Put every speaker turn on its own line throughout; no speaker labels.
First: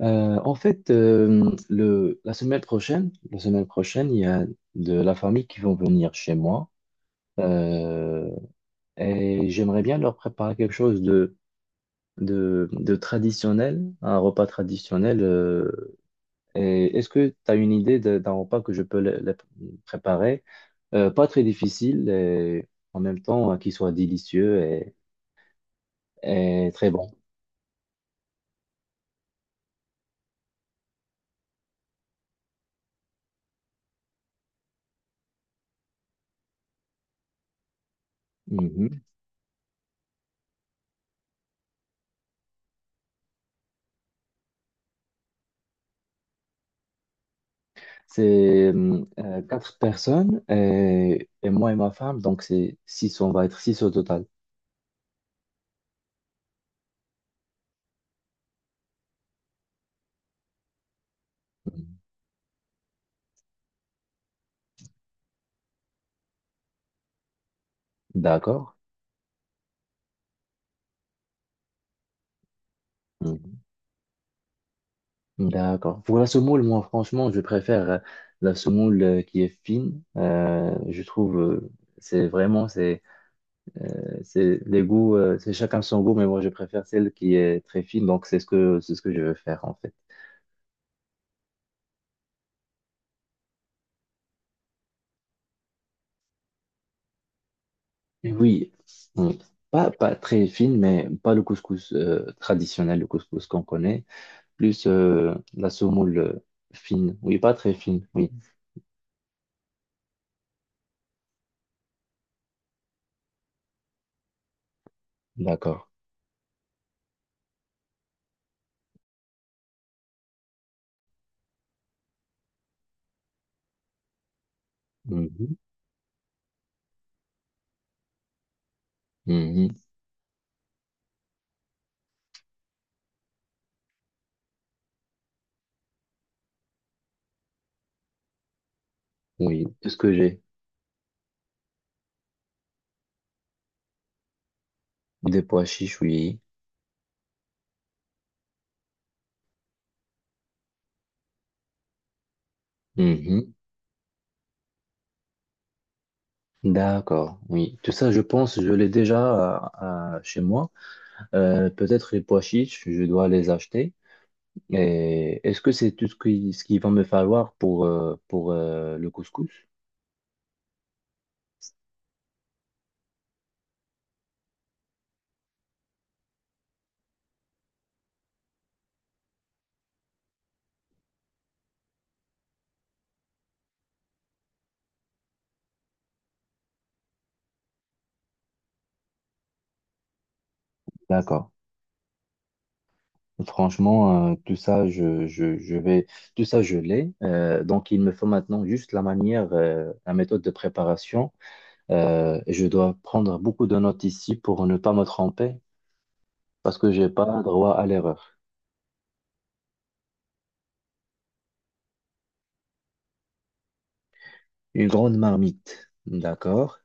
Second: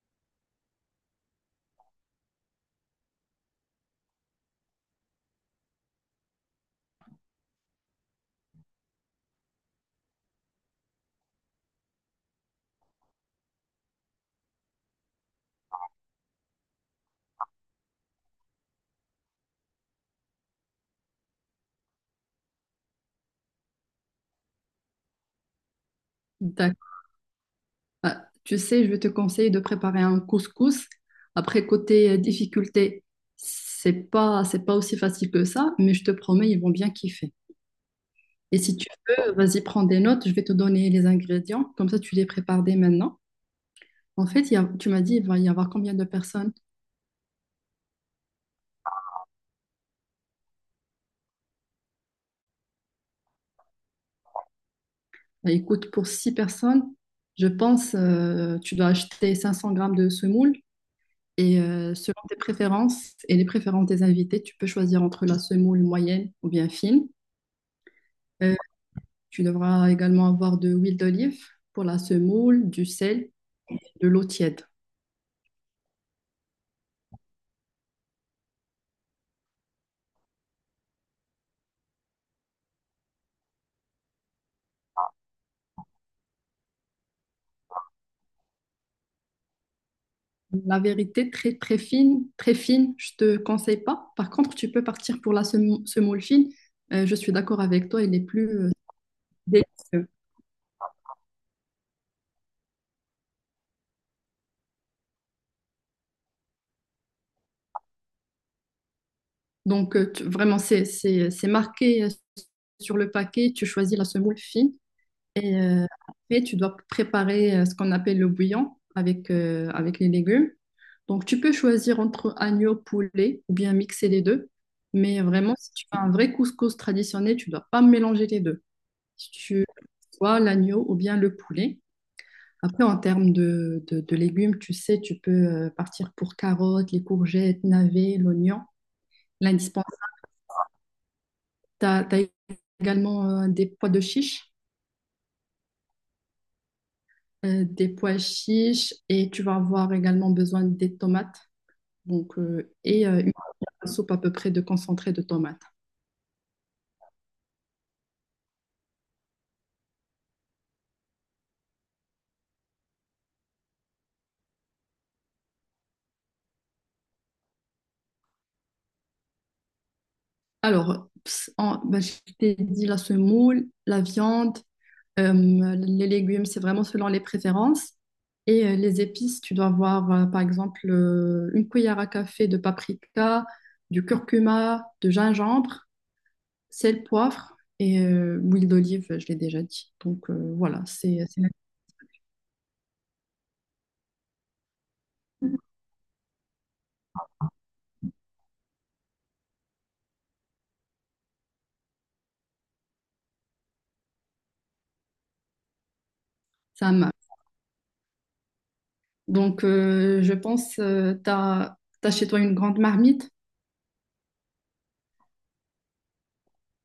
La semaine prochaine, il y a de la famille qui vont venir chez moi euh, et j'aimerais bien leur préparer quelque chose de traditionnel, un repas traditionnel. Et est-ce que tu as une idée d'un repas que je peux le préparer? Pas très difficile et en même temps qui soit délicieux et très
D'accord.
bon.
Tu sais, je vais te conseiller de préparer un couscous. Après, côté difficulté, c'est pas aussi facile que ça, mais je te promets, ils vont bien kiffer. Et si tu
Mhm.
veux, vas-y, prends des notes, je vais te donner les ingrédients, comme ça tu les prépares dès maintenant. En fait, tu m'as dit, il va y avoir combien de personnes?
C'est quatre personnes et moi et ma femme, donc c'est six, on va être six au total.
Bah, écoute, pour 6 personnes, je pense, tu dois acheter 500 grammes de semoule. Et
Mhm.
selon tes préférences et les préférences des invités, tu peux choisir entre la semoule moyenne ou bien fine. Euh,
D'accord.
Tu devras également avoir de l'huile d'olive pour la semoule, du sel,
Mhm.
de l'eau tiède.
D'accord. Pour la semoule, moi franchement, je préfère la semoule qui est fine. Je trouve, c'est vraiment, c'est, c'est les goûts, c'est chacun son goût, mais moi je préfère celle qui est très fine, donc c'est ce que je veux faire en fait.
La vérité, très très fine, je ne te conseille pas. Par contre, tu peux partir pour la semoule fine. Je suis d'accord avec toi, elle est
Oui,
plus
oui. Hum.
délicieuse.
Pas très fine, mais pas le couscous traditionnel, le couscous qu'on connaît. Plus la semoule fine. Oui, pas très fine, oui.
Donc, vraiment, c'est marqué sur le paquet, tu choisis la semoule fine. Et
D'accord.
après, tu dois préparer ce qu'on appelle le bouillon avec, avec les légumes. Donc, tu peux choisir entre agneau, poulet ou bien mixer les deux. Mais
Mhm.
vraiment, si tu fais un vrai couscous traditionnel, tu dois pas mélanger les deux. Si tu
Mhm.
vois l'agneau ou bien le poulet. Après, en termes de légumes, tu sais, tu peux partir pour carottes, les courgettes, navets, l'oignon,
Oui. Tout
l'indispensable.
ce que j'ai?
Tu as, également des pois de chiche.
Des pois chiches, oui.
Des pois chiches et tu vas avoir également besoin des tomates donc, une
Mhm.
soupe à peu près de concentré de tomates.
D'accord, oui. Tout ça, je pense, je l'ai déjà chez moi. Peut-être les pois chiches, je dois les acheter. Et est-ce que c'est tout ce ce qu'il va me falloir pour le couscous?
Alors, ben, je t'ai dit la semoule, la viande, euh, les légumes, c'est vraiment selon les préférences. Et les épices, tu dois avoir par exemple une cuillère à café de paprika, du curcuma, de gingembre, sel, poivre et l'huile d'olive, je l'ai déjà dit. Donc voilà, c'est c'est-
D'accord. Franchement, tout ça, tout ça, je l'ai. Donc, il me faut maintenant juste la manière, la méthode de préparation. Et je dois prendre beaucoup de notes ici pour ne pas me tromper, parce
c'est
que j'ai pas droit à l'erreur.
Donc, je pense, t'as chez toi une grande marmite,
Une grande marmite. D'accord.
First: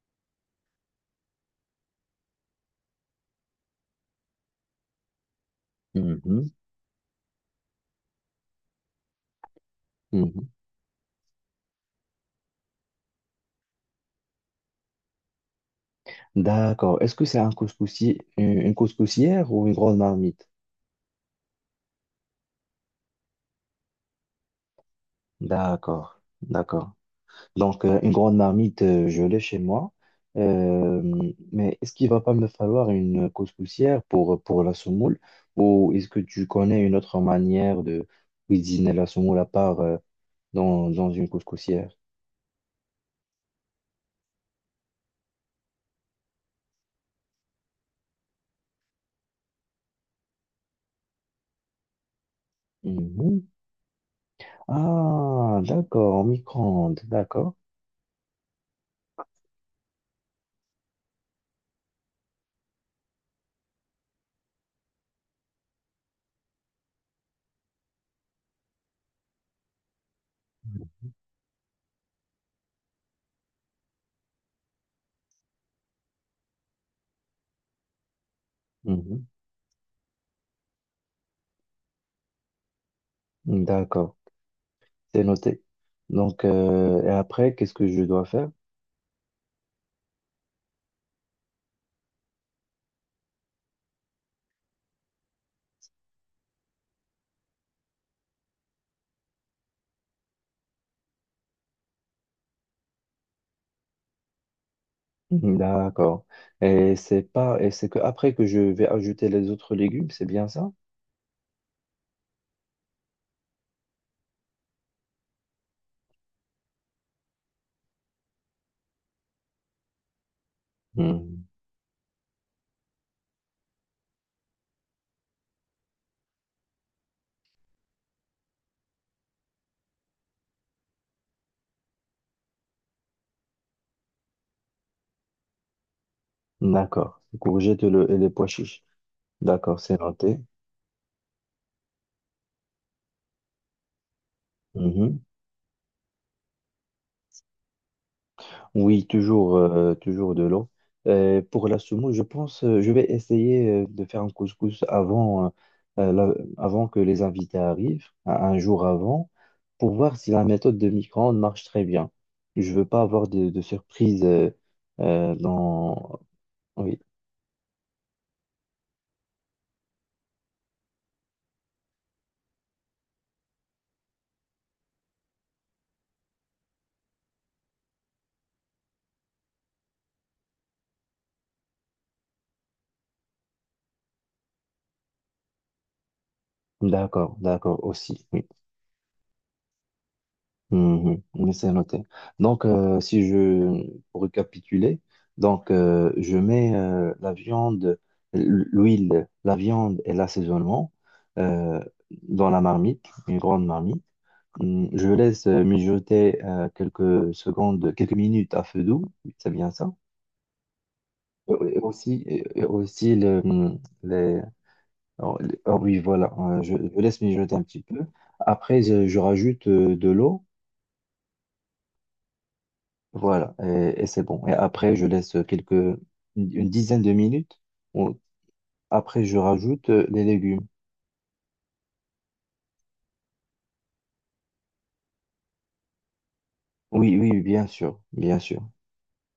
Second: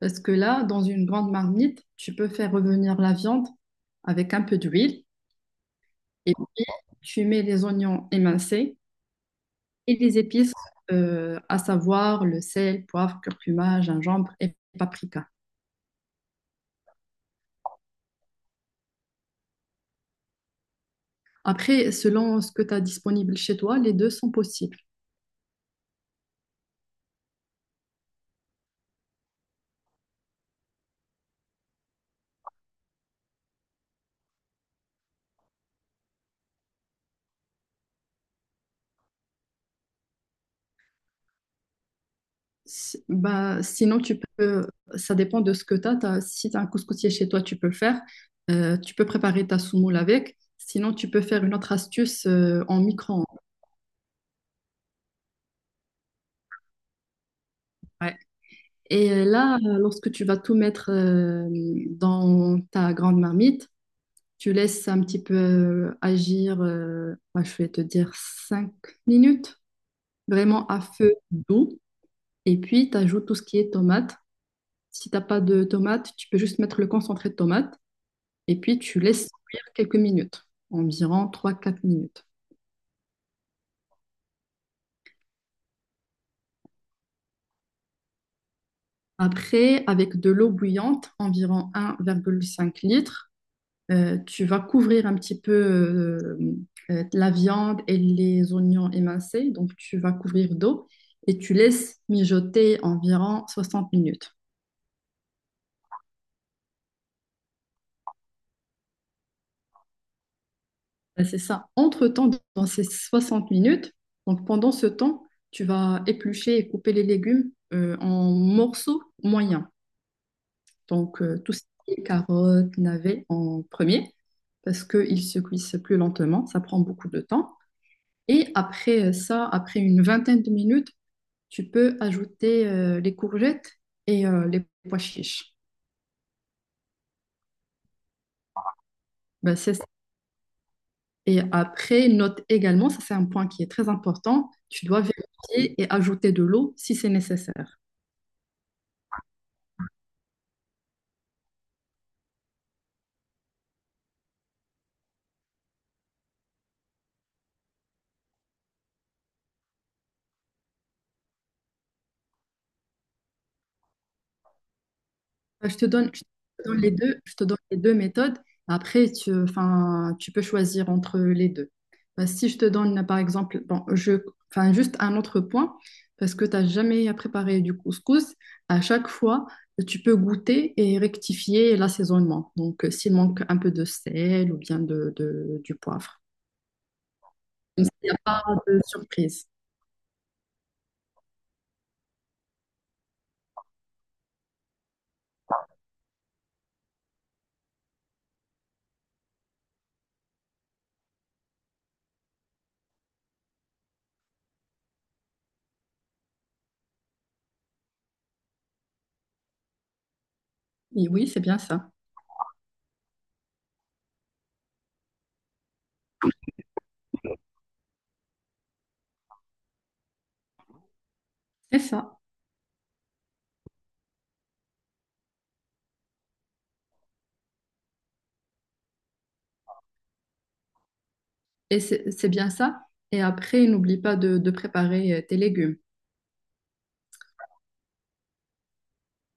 parce que là, dans une grande marmite, tu peux faire revenir la viande avec un peu d'huile, et
Mhm,
puis tu mets les oignons émincés et les
mhm.
épices, à savoir le sel, poivre, curcuma, gingembre et paprika.
D'accord. Est-ce que c'est un couscoussier, une couscoussière ou une grande marmite?
Après, selon ce que tu as disponible chez toi, les deux sont possibles.
D'accord. D'accord. Donc, une grande marmite, je l'ai chez moi. Euh, mais est-ce qu'il va pas me falloir une couscoussière pour la semoule? Ou est-ce que tu connais une autre manière de cuisiner la semoule à part dans, dans une couscoussière?
Bah, sinon, ça dépend de ce que tu as. Si tu as un couscoussier chez toi, tu peux le faire. Tu peux préparer ta soumoule avec. Sinon, tu peux faire une autre astuce en micro-ondes.
Mhm. Ah, d'accord, en micro-ondes, d'accord.
Ouais. Et là, lorsque tu vas tout mettre dans ta grande marmite, tu laisses un petit peu agir, bah, je vais te dire 5 minutes, vraiment à feu doux. Et puis, tu ajoutes tout ce qui est tomate. Si tu n'as pas de tomate, tu peux juste mettre le concentré de tomate. Et puis, tu
Mhm.
laisses cuire quelques minutes, environ trois-quatre minutes.
D'accord, c'est noté. Donc, et après, qu'est-ce que je dois faire?
Après, avec de l'eau bouillante, environ 1,5 litre, tu vas couvrir un petit peu la viande et les oignons émincés. Donc, tu vas couvrir d'eau et tu laisses mijoter environ 60 minutes.
Mhm. D'accord. Et c'est pas, et c'est que après que je vais ajouter les autres légumes, c'est bien ça?
Ben, c'est ça. Entre-temps, dans ces 60 minutes, donc pendant ce temps, tu vas éplucher et couper les légumes en morceaux moyens. Donc,
Hmm.
tout ce qui est carottes, navets en premier, parce qu'ils se cuisent plus lentement, ça prend beaucoup de temps. Et après après une vingtaine de minutes, tu peux ajouter les courgettes et les pois chiches.
D'accord. Courgette et et les pois chiches.
Ben, c'est
D'accord,
ça.
c'est noté.
Et après, note également, ça c'est un point qui est très important, tu dois
Mhm.
vérifier et ajouter de l'eau si c'est nécessaire.
Oui, toujours, toujours de l'eau. Pour la semoule, je pense, je vais essayer de faire un couscous avant, euh, la- avant que les invités arrivent, un jour avant, pour voir si la méthode de micro-ondes marche très bien. Je veux pas avoir de surprise
Bah,
dans...
je te donne les
Oui,
deux, je te donne les deux méthodes. Après, enfin, tu peux choisir entre les deux. Bah, si je te donne, par exemple, bon, enfin, juste un autre point, parce que tu n'as jamais préparé du couscous, à chaque fois, tu peux goûter et rectifier l'assaisonnement. Donc, s'il manque un peu de sel ou bien du poivre.
d'accord, d'accord
Comme ça, il n'y a
aussi.
pas
Oui.
de surprise.
Mhm, mais c'est noté. Donc, si je pour récapituler, donc je mets la viande, l'huile, la viande et l'assaisonnement euh, dans la marmite, une grande marmite. Je laisse mijoter quelques secondes, quelques minutes à feu doux, c'est bien ça.
Et oui, c'est bien ça.
Et aussi le, les- oh oui, voilà, je laisse mijoter un petit peu. Après, je rajoute de l'eau.
C'est ça.
Voilà, et c'est bon. Et après, je laisse quelques, une dizaine de minutes. On- Après, je rajoute les légumes.
Et c'est bien ça. Et après, n'oublie pas de de préparer tes légumes.
Oui, oui, oui, bien sûr, bien sûr.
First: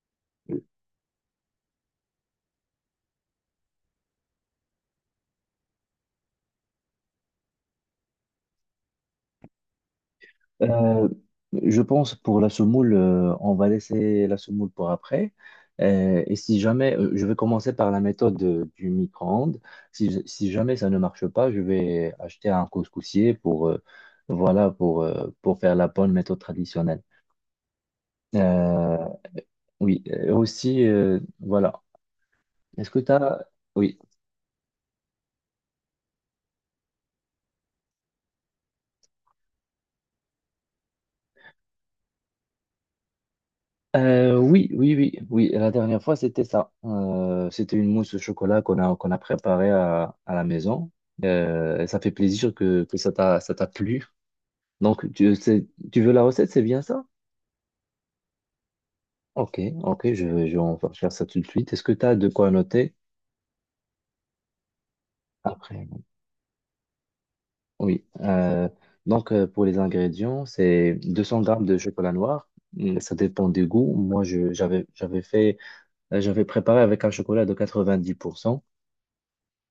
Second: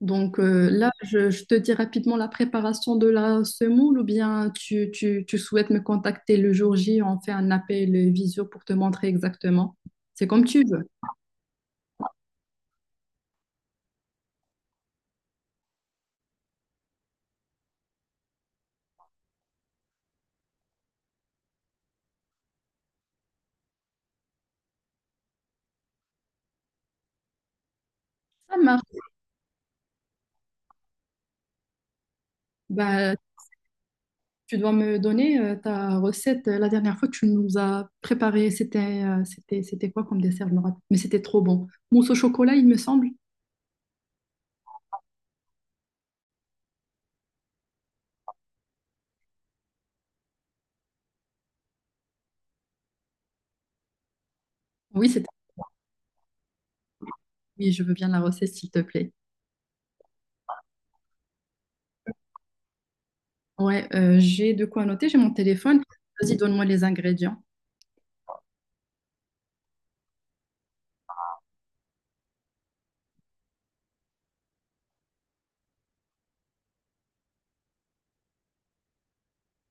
Donc là, je te dis rapidement la préparation de la semoule ou bien tu souhaites me contacter le jour J, on fait un appel visio pour te montrer exactement. C'est comme tu veux.
Euh, je pense pour la semoule, on va laisser la semoule pour après. Et si jamais, je vais commencer par la méthode du micro-ondes. Si jamais ça ne marche pas, je vais acheter un couscoussier pour, voilà, pour faire la bonne méthode traditionnelle.
Ça
Euh,
marche.
oui, et aussi, voilà, est-ce que tu
Bah,
as... Oui.
tu dois me donner ta recette. La dernière fois, tu nous as préparé, c'était quoi comme dessert, je me rappelle. Mais c'était trop bon. Mousse au chocolat, il me semble.
Oui. La dernière fois, c'était ça. C'était une mousse au chocolat qu'on a préparée à la maison. Et ça fait plaisir que ça ça t'a plu.
Oui,
Donc,
c'était.
tu, tu veux la recette, c'est bien ça?
Oui, je veux bien la recette, s'il te plaît.
Ok, ok, je vais en faire ça tout de suite. Est-ce que tu as de quoi noter
Ouais, j'ai de quoi noter, j'ai mon téléphone.
après?
Vas-y, donne-moi les ingrédients.
Oui. Pour les ingrédients, c'est 200 grammes de chocolat noir. Ça dépend des goûts. Moi, j'avais fait, j'avais préparé avec un chocolat de 90%.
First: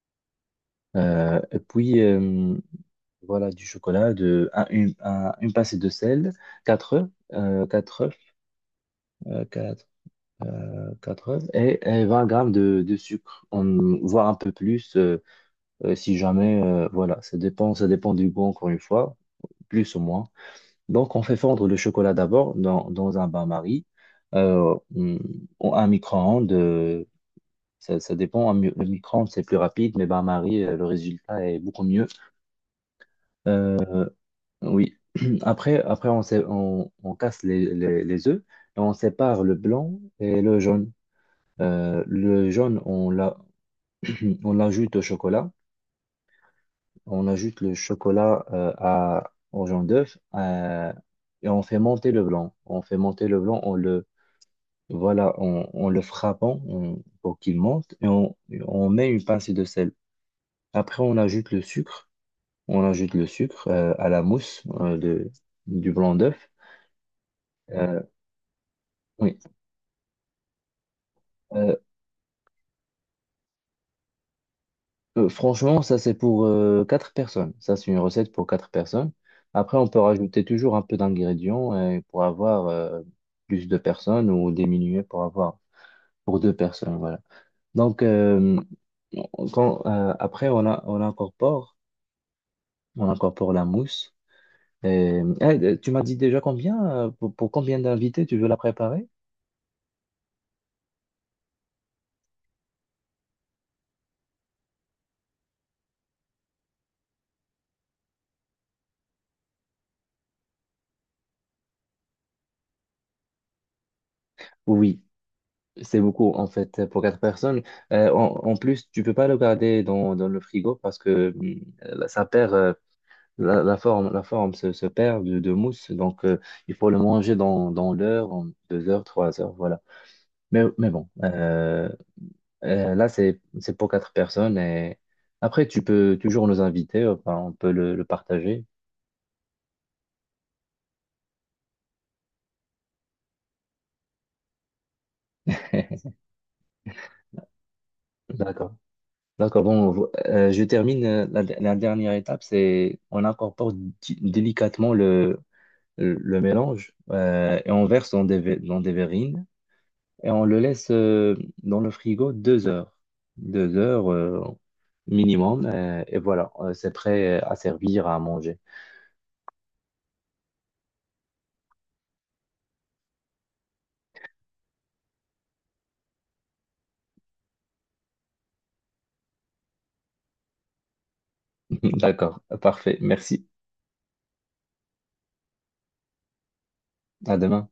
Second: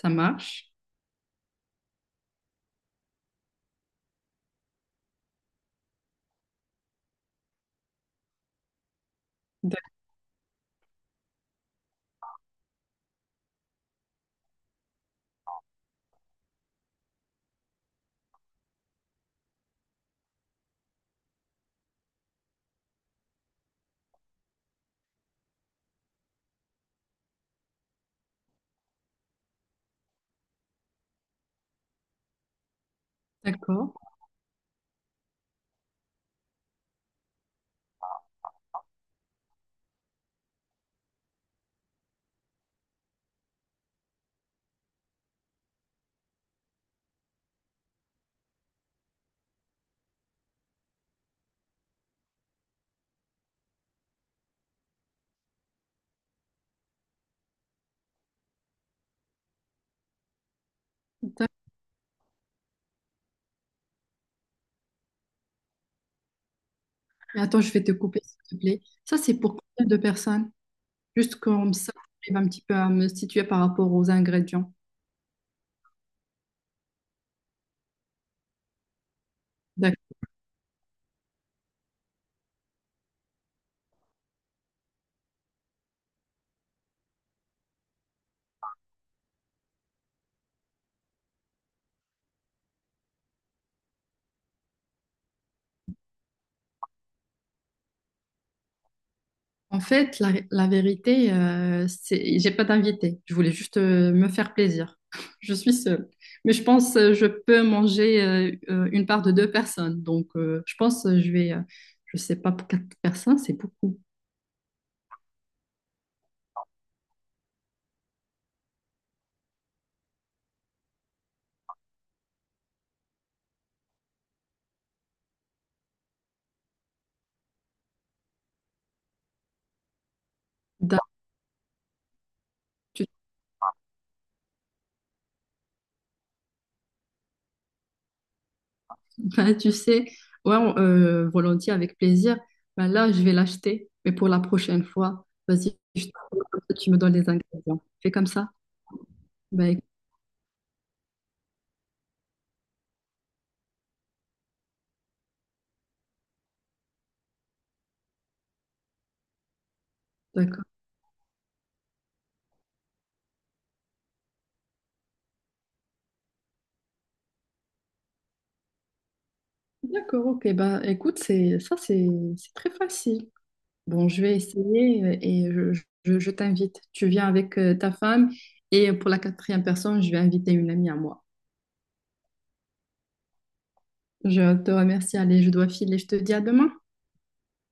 Ça marche.
Et puis, voilà, du chocolat, de, un- une pincée de sel, 4 œufs, 4 œufs, euh, quatre- quatre œufs, et 20 grammes de sucre, on, voire un peu plus, si jamais, voilà, ça dépend du goût, encore une fois, plus ou moins. Donc, on fait fondre le chocolat d'abord dans, dans un bain-marie, euh, mm, ou un micro-ondes, ça dépend, le micro-ondes, c'est plus rapide, mais bain-marie, le résultat est beaucoup mieux.
D'accord.
Euh, Oui. Après, on casse les œufs et on sépare le blanc et le jaune. Le jaune, on l'a, on l'ajoute au chocolat. On ajoute le chocolat au jaune d'œuf et on fait monter le blanc. On fait monter le blanc, voilà, on le frappant pour qu'il monte on met une pincée de sel. Après, on
D'accord.
ajoute le sucre. On ajoute le sucre à la mousse du blanc d'œuf.
Mais attends, je vais te
Euh,
couper, s'il te plaît. Ça,
oui.
c'est pour combien de personnes? Juste comme
Euh,
ça, j'arrive un petit peu à me situer par rapport aux ingrédients.
franchement, ça c'est pour 4 personnes. Ça c'est une recette pour 4 personnes. Après, on peut
D'accord.
rajouter toujours un peu d'ingrédients pour avoir plus de personnes ou diminuer pour avoir pour 2 personnes. Voilà. Donc après, on incorpore la mousse. Et, eh, tu m'as dit déjà combien pour combien d'invités tu veux la préparer?
En fait, la vérité, c'est, j'ai pas d'invité. Je voulais juste me faire plaisir. Je suis seule. Mais je pense je peux manger une part de 2 personnes. Donc, je pense je sais pas, pour 4 personnes, c'est beaucoup.
Oui, c'est beaucoup, en fait, pour 4 personnes. En plus, tu peux pas le garder dans, dans le frigo parce que ça perd, la forme se perd de mousse. Donc, il faut le manger dans, dans l'heure, en 2 heures, 3 heures, voilà. Mais bon,
D'accord.
là, c'est pour 4 personnes. Et après, tu peux toujours nous inviter, enfin, on peut le partager.
Bah, tu sais, ouais, volontiers, avec plaisir. Bah, là, je vais l'acheter, mais pour la prochaine fois, vas-y, comme ça, tu me donnes les ingrédients. Fais comme ça.
D'accord. D'accord,
Bah, écoute,
bon, je termine la dernière étape, c'est on incorpore délicatement le mélange et on verse dans dans des verrines et on le
d'accord.
laisse dans le frigo 2 heures, 2 heures minimum et voilà, c'est prêt à servir, à manger.
D'accord, ok. Bah, écoute, c'est ça, c'est très facile. Bon, je vais essayer je t'invite. Tu viens avec ta femme et pour la quatrième personne, je vais inviter une amie à moi.
D'accord, parfait, merci,
Je te remercie. Allez, je dois filer. Je te dis à demain.
à demain.